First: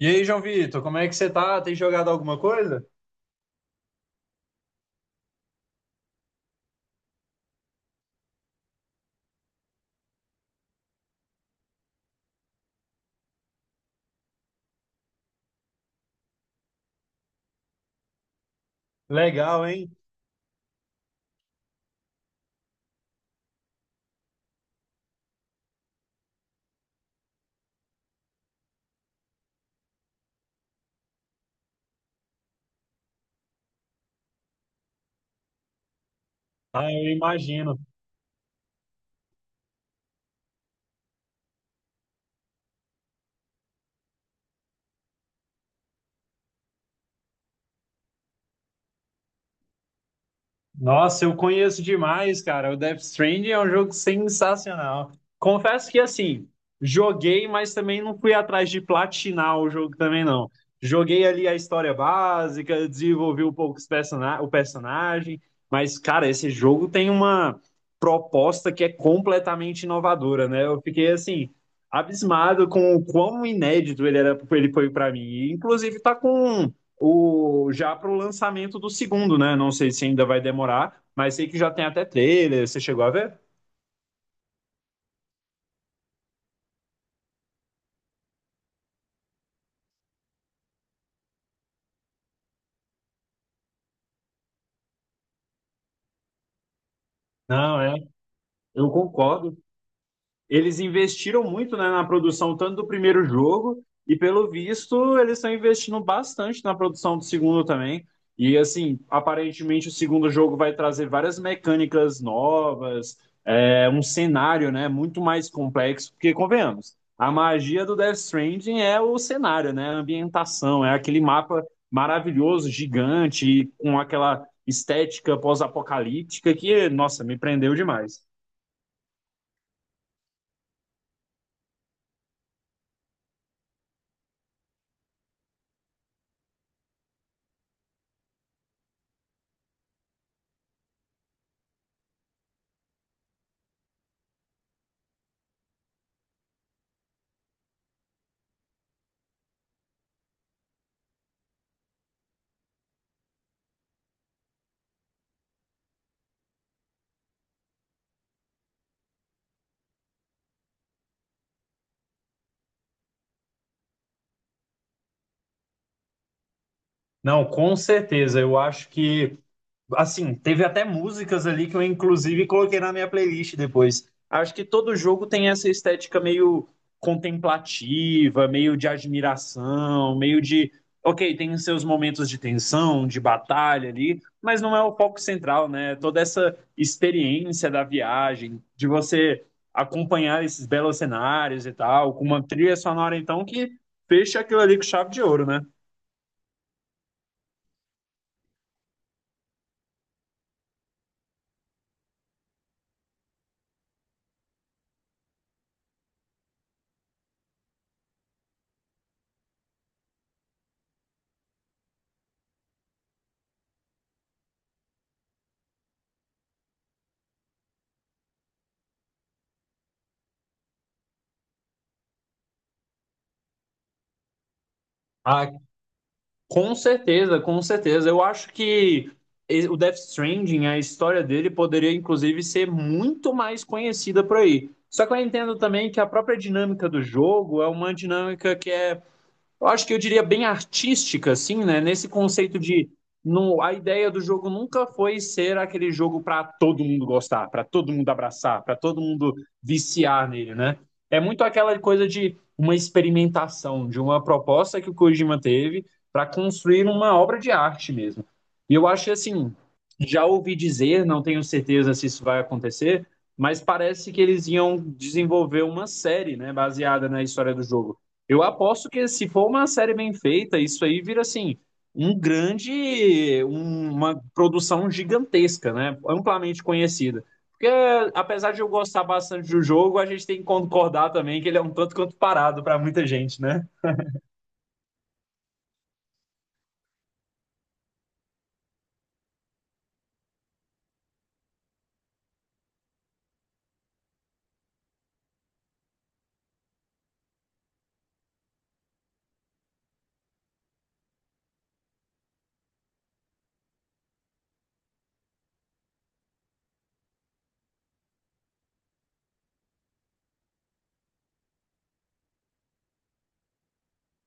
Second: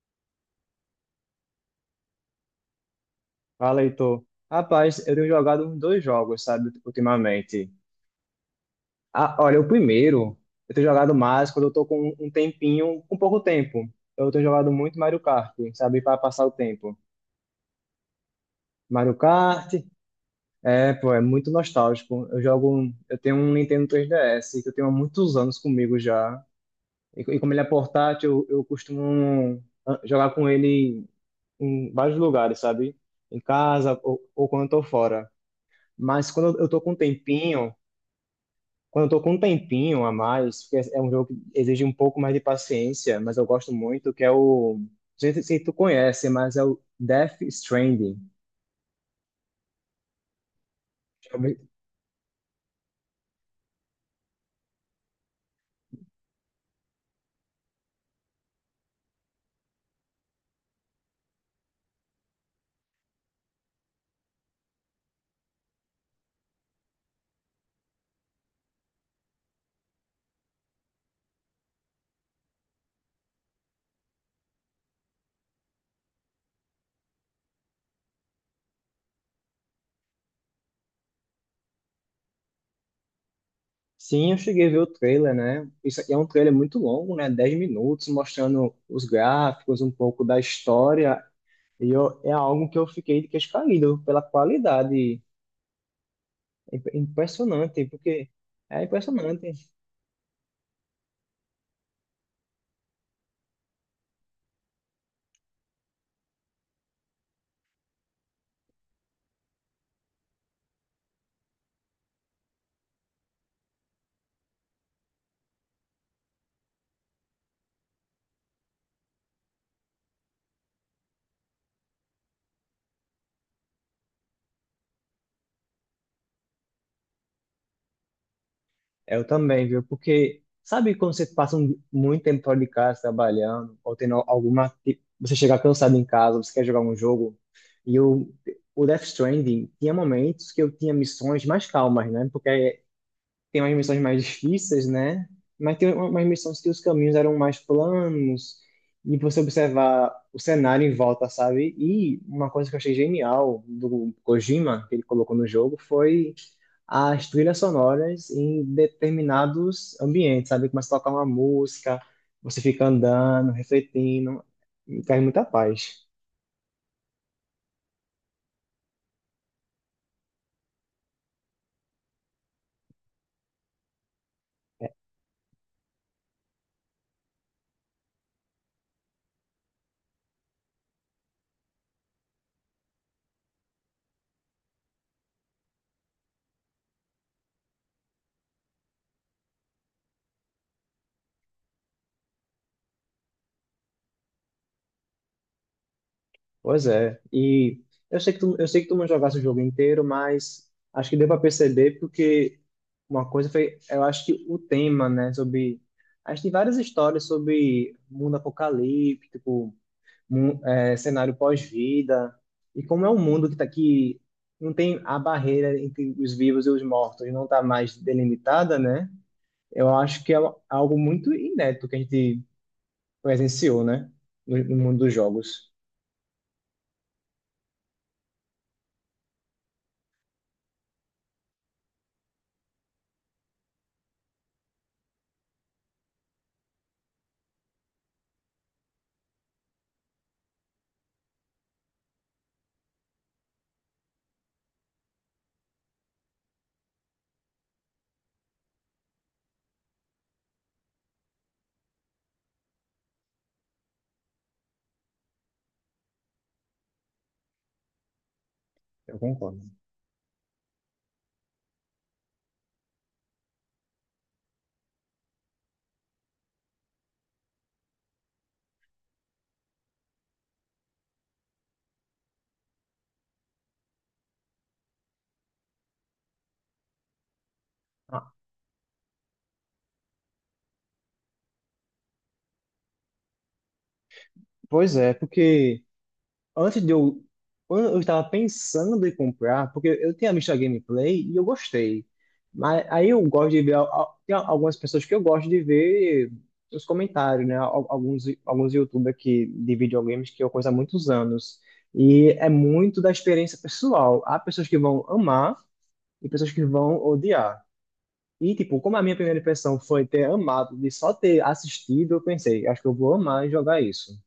E aí, João Vitor, como é que você tá? Tem jogado alguma coisa? Fala, Heitor. Rapaz, eu tenho jogado uns dois jogos, sabe, ultimamente. Ah, olha, o primeiro, eu tenho jogado mais quando eu tô com um tempinho, com pouco tempo. Eu tenho jogado muito Mario Kart, sabe, para passar o tempo. Mario Legal, Kart, hein? é, pô, é muito nostálgico. Eu tenho um Nintendo 3DS que eu tenho há muitos anos comigo já. E como ele é portátil, eu costumo jogar com ele em vários lugares, sabe? Em casa ou quando eu tô fora. Mas quando eu tô Ah, com um eu tempinho. imagino. Quando eu tô com um tempinho a mais, porque é um jogo que exige um pouco mais de paciência, mas eu gosto muito, que é o... Não sei se tu conhece, mas é o Death Stranding. Nossa, eu conheço demais, cara. O Death Stranding é um jogo sensacional. Confesso que, assim, joguei, mas também não fui atrás de platinar o jogo também, não. Joguei ali a história básica, desenvolvi um pouco o personagem, mas, cara, esse jogo tem uma proposta que é completamente inovadora, né? Eu fiquei, assim, abismado com o quão inédito ele era, ele foi pra mim. E, inclusive, tá com um já para o lançamento do segundo, né? Não sei se ainda vai demorar, mas sei que já tem até trailer. Você chegou a ver? Sim, eu cheguei a ver o trailer, né? Isso aqui é um trailer muito longo, né? 10 minutos, mostrando os gráficos, um pouco da história. E eu, é algo que eu fiquei de queixo caído pela qualidade. Não, Impressionante, porque é eu impressionante. concordo. Eles investiram muito, né, na produção tanto do primeiro jogo, e pelo visto eles estão investindo bastante na produção do segundo também. E assim, aparentemente o segundo jogo vai trazer várias mecânicas novas, um cenário, né, muito mais complexo, porque convenhamos, a magia do Death Stranding é o cenário, né, a ambientação, é aquele mapa maravilhoso, gigante, com aquela estética pós-apocalíptica que, nossa, me prendeu demais. Eu também, viu? Porque sabe quando você passa muito tempo fora de casa trabalhando, ou tendo Você chega cansado em casa, você quer jogar um jogo. E eu, o Death Stranding tinha momentos que eu tinha missões mais calmas, né? Porque tem umas missões mais difíceis, né? Mas tem umas missões que os caminhos eram mais planos, e você observar o cenário em volta, sabe? E uma coisa que eu achei genial do Kojima, que ele colocou no jogo, foi as trilhas sonoras em determinados ambientes, sabe? Começa a tocar uma música, você fica andando, refletindo, e traz muita paz. Não, com certeza. Eu acho que, assim, teve até músicas ali que eu inclusive coloquei na minha playlist depois. Acho que todo jogo tem essa estética meio contemplativa, meio de admiração, meio de, ok, tem os seus momentos de tensão, de batalha ali, mas não é o foco central, né? Toda essa experiência da viagem, de você acompanhar esses belos cenários e tal, com uma trilha sonora então que fecha aquilo ali com chave de ouro, né? Pois é. E eu sei que tu não jogasse o jogo inteiro, mas acho que deu para perceber porque uma coisa foi, eu acho que o tema, né, sobre acho que tem várias histórias sobre mundo apocalíptico, é, cenário pós-vida, e como é um mundo que tá aqui, não tem a barreira entre os vivos e os mortos, não está mais delimitada, né? Eu acho que é algo muito inédito que a gente presenciou, né? no mundo dos jogos. Com certeza, com certeza. Eu acho que o Death Stranding, a história dele poderia inclusive ser muito mais conhecida por aí. Só que eu entendo também que a própria dinâmica do jogo é uma dinâmica que é, eu acho que eu diria bem artística, assim, né? Nesse conceito de não, a ideia do jogo nunca foi ser aquele jogo para todo mundo gostar, para todo mundo abraçar, para todo mundo viciar nele, né? É muito aquela coisa de uma experimentação, de uma proposta que o Kojima teve para construir uma obra de arte mesmo. E eu acho que, Eu assim, concordo. já ouvi dizer, não tenho certeza se isso vai acontecer, mas parece que eles iam desenvolver uma série, né, baseada na história do jogo. Eu aposto que se for uma série bem feita, isso aí vira assim um grande, uma produção gigantesca, né? Amplamente conhecida. Porque Ah, apesar de eu gostar bastante do jogo, a gente tem que concordar também que ele é um tanto quanto parado para muita gente, né? pois é, porque antes de eu. Eu estava pensando em comprar, porque eu tinha visto a gameplay e eu gostei. Mas aí eu gosto de ver. Tem algumas pessoas que eu gosto de ver os comentários, né? Alguns YouTubers que, de videogames que eu conheço há muitos anos. E é muito da experiência pessoal. Há pessoas que vão amar e pessoas que vão odiar. E, tipo, como a minha primeira impressão foi ter amado, de só ter assistido, eu pensei, acho que eu vou amar e jogar isso.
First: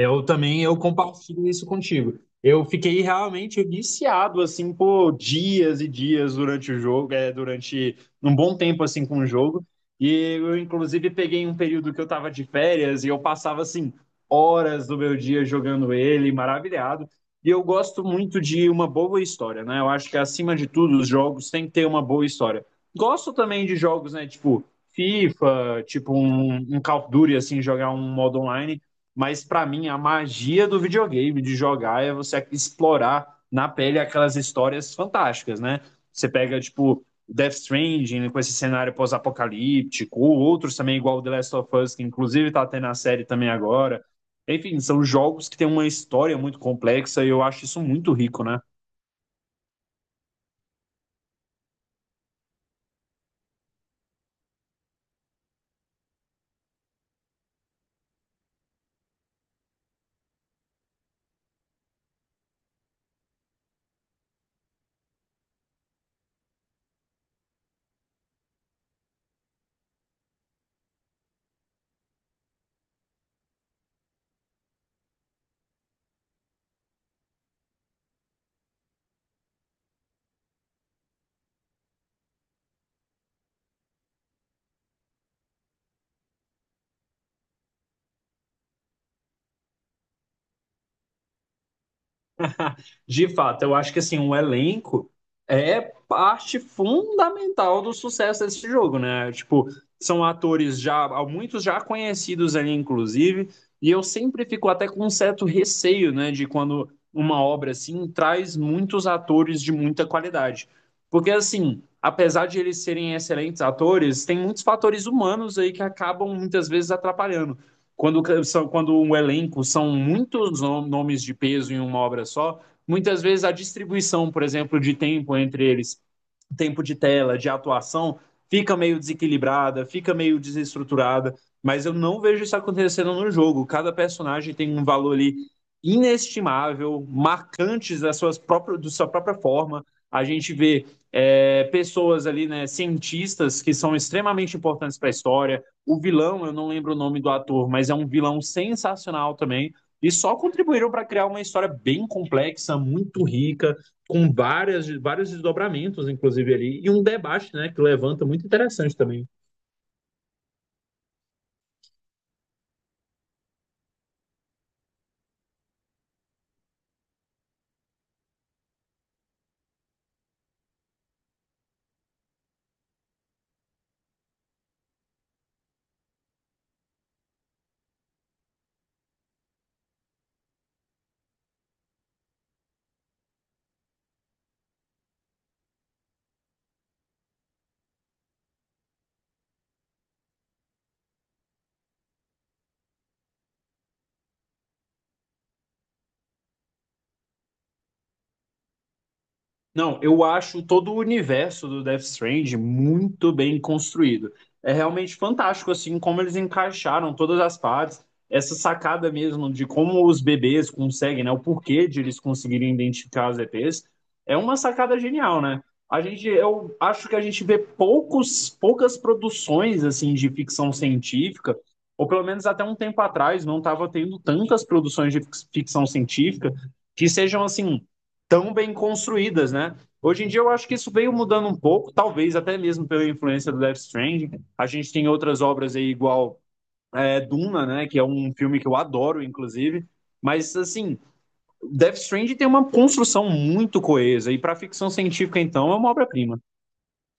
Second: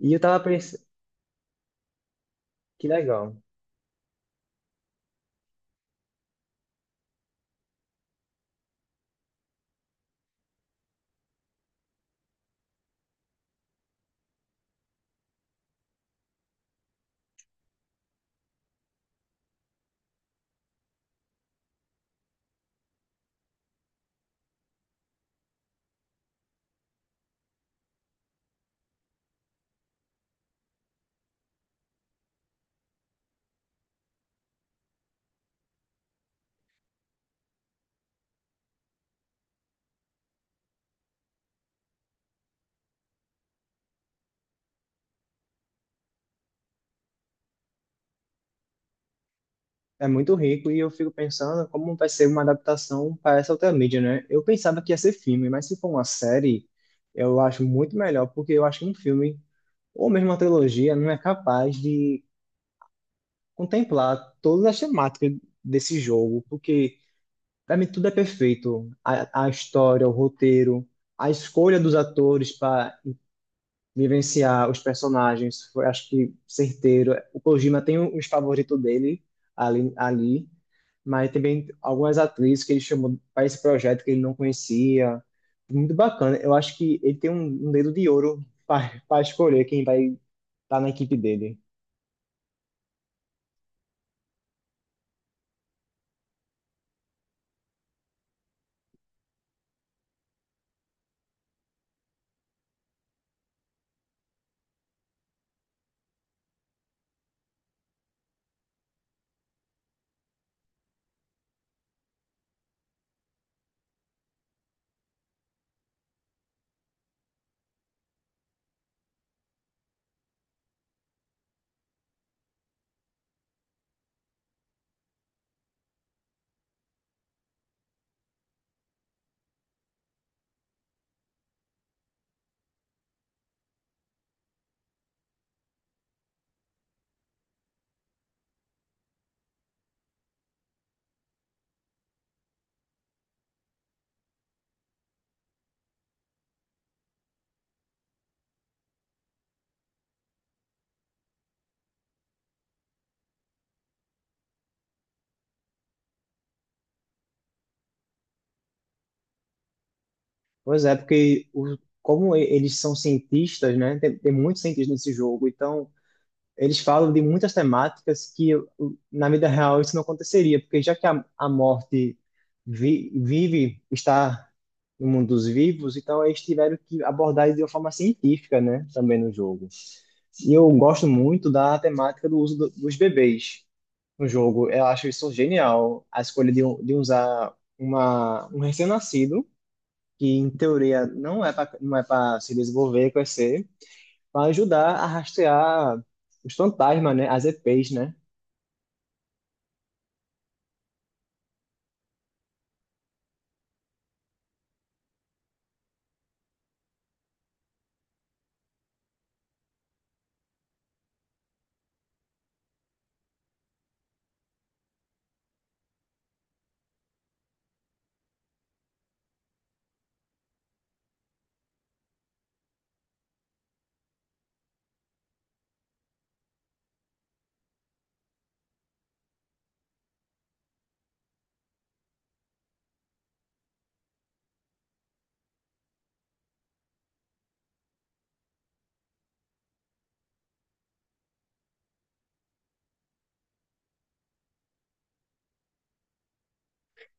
E eu tava também, eu pensando, compartilho isso contigo. Eu que fiquei legal. realmente viciado, assim, por dias e dias durante o jogo, durante um bom tempo, assim, com o jogo. E eu, inclusive, peguei um período que eu tava de férias e eu passava, assim, horas do meu dia jogando ele, maravilhado. E eu gosto muito de uma boa história, né? Eu acho que, acima de tudo, os jogos têm que ter uma boa história. Gosto também de jogos, né, tipo FIFA, tipo um Call of Duty, assim, jogar um modo online, mas para mim, a magia do videogame, de jogar, é você explorar na pele aquelas histórias fantásticas, né? Você pega, tipo, Death Stranding com esse cenário pós-apocalíptico, ou outros também, igual The Last of Us, que inclusive tá tendo a série também agora. Enfim, são jogos que têm uma história muito complexa e eu acho isso muito rico, né? É muito rico e eu fico pensando como vai ser uma adaptação para essa outra mídia, né? Eu pensava que ia ser filme, mas se for uma série, eu acho muito melhor, porque eu acho que um filme, ou mesmo uma trilogia, não é capaz de contemplar todas as temáticas desse jogo, porque para mim tudo é perfeito. A história, o roteiro, a escolha dos atores para vivenciar os personagens, foi, acho que certeiro. O Kojima tem uns favoritos dele ali, mas também algumas atrizes que ele chamou para esse projeto que ele não conhecia. Muito bacana. Eu acho que ele tem um dedo de ouro para escolher quem vai estar na equipe dele. De fato, eu acho que assim, o elenco é parte fundamental do sucesso desse jogo, né? Tipo, são atores já, muitos já conhecidos ali, inclusive, e eu sempre fico até com um certo receio, né, de quando uma obra assim traz muitos atores de muita qualidade. Porque assim, apesar de eles serem excelentes atores, tem muitos fatores humanos aí que acabam muitas vezes atrapalhando. Quando, são, quando um elenco são muitos nomes de peso em uma obra só, muitas vezes a distribuição, por exemplo, de tempo entre eles, tempo de tela, de atuação, fica meio desequilibrada, fica meio desestruturada, mas eu não vejo isso acontecendo no jogo. Cada personagem tem um valor ali inestimável, marcantes da, suas próprias, da sua própria forma. A gente vê pessoas ali, né, cientistas que são extremamente importantes para a história. O vilão, eu não lembro o nome do ator, mas é um vilão sensacional também. E só contribuíram para criar uma história bem complexa, muito rica, com várias, vários desdobramentos, inclusive ali, e um debate, né, que levanta muito interessante também. Pois é, porque o, Como eles são cientistas, né? Tem muitos cientistas nesse jogo, então eles falam de muitas temáticas que na vida real isso não aconteceria, porque já que a morte vive, está no mundo dos vivos, então eles tiveram que abordar isso de uma forma científica, né, também no jogo. E eu gosto muito da temática do uso dos bebês no jogo. Eu acho isso genial, a escolha de usar um recém-nascido, que em teoria não é para se desenvolver, crescer, para ajudar a rastrear os fantasmas, né? As EPs, né? Não, eu acho todo o universo do Death Stranding muito bem construído. É realmente fantástico, assim, como eles encaixaram todas as partes. Essa sacada mesmo de como os bebês conseguem, né? O porquê de eles conseguirem identificar as EPs é uma sacada genial, né? Eu acho que a gente vê poucos, poucas produções, assim, de ficção científica, ou pelo menos até um tempo atrás não estava tendo tantas produções de ficção científica que sejam, assim, tão bem construídas, né? Hoje em dia eu acho que isso veio mudando um pouco, talvez até mesmo pela influência do Death Stranding. A gente tem outras obras aí igual Duna, né? Que é um filme que eu adoro, inclusive. Mas assim, Death Stranding tem uma construção muito coesa e para ficção científica então é uma obra-prima.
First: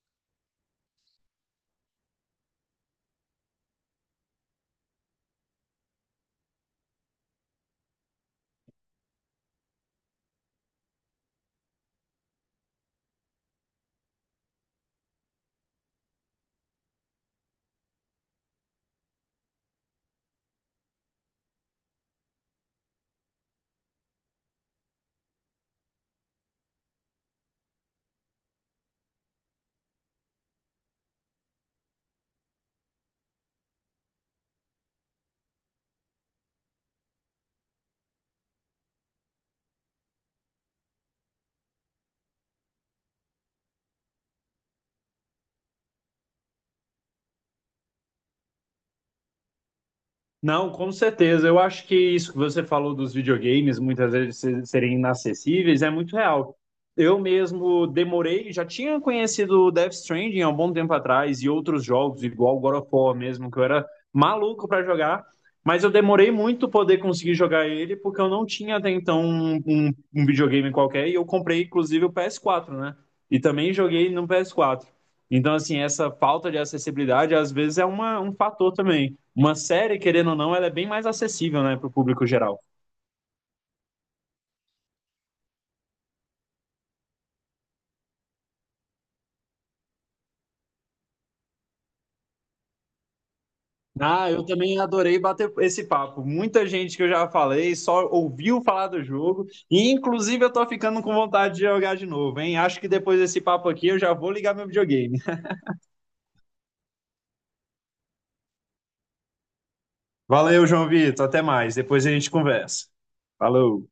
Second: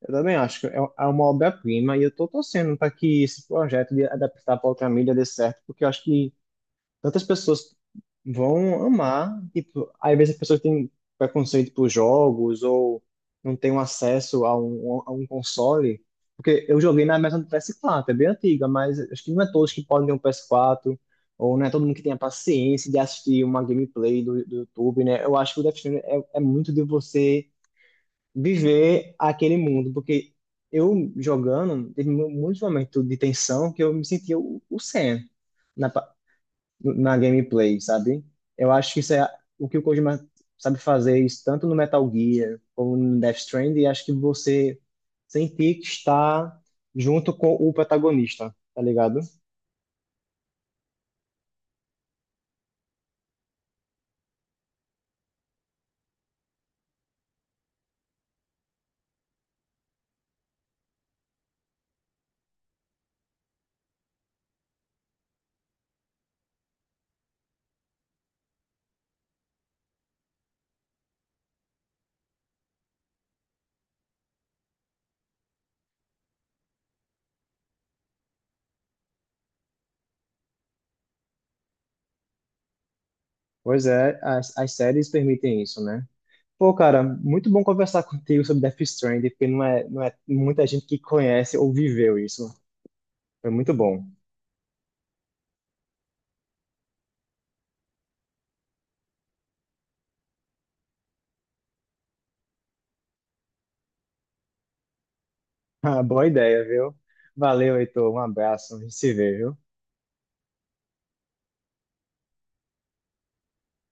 Eu também acho que é uma obra-prima e eu tô torcendo para que esse projeto de adaptar para outra mídia dê certo, porque eu acho que tantas pessoas vão amar. Tipo, às vezes as pessoas têm preconceito por jogos ou não têm um acesso a a um console. Porque eu joguei na mesa do PS4, é bem antiga, mas acho que não é todos que podem ter um PS4, ou não é todo mundo que tem a paciência de assistir uma gameplay do YouTube, né? Eu acho que o Death Stranding é muito de você viver aquele mundo, porque eu jogando, teve muitos momentos de tensão que eu me sentia o Sam na gameplay, sabe? Eu acho que isso é o que o Kojima sabe fazer, isso tanto no Metal Gear como no Death Stranding, e acho que você sentir que está junto com o protagonista, tá ligado? Não, com certeza. Eu acho que isso que você falou dos videogames muitas vezes serem inacessíveis é muito real. Eu mesmo demorei, já tinha conhecido o Death Stranding há um bom tempo atrás e outros jogos, igual o God of War mesmo, que eu era maluco para jogar, mas eu demorei muito poder conseguir jogar ele porque eu não tinha até então um videogame qualquer e eu comprei inclusive o PS4, né? E também joguei no PS4. Então, assim, essa falta de acessibilidade às vezes é um fator também. Uma série, querendo ou não, ela é bem mais acessível, né, para o público geral. Pois é, as séries permitem isso, né? Pô, cara, muito bom conversar contigo sobre Death Stranding, porque não é muita gente que conhece ou viveu isso. Foi muito bom. Ah, eu também adorei bater esse papo. Muita gente que eu já falei só ouviu falar do jogo e inclusive eu tô ficando com vontade de jogar de novo, hein? Acho que depois desse papo aqui eu já vou ligar meu videogame. Ah, boa ideia, viu? Valeu, Heitor. Um abraço. A gente se vê, viu? Valeu, João Vitor, até mais, depois a gente conversa. Falou.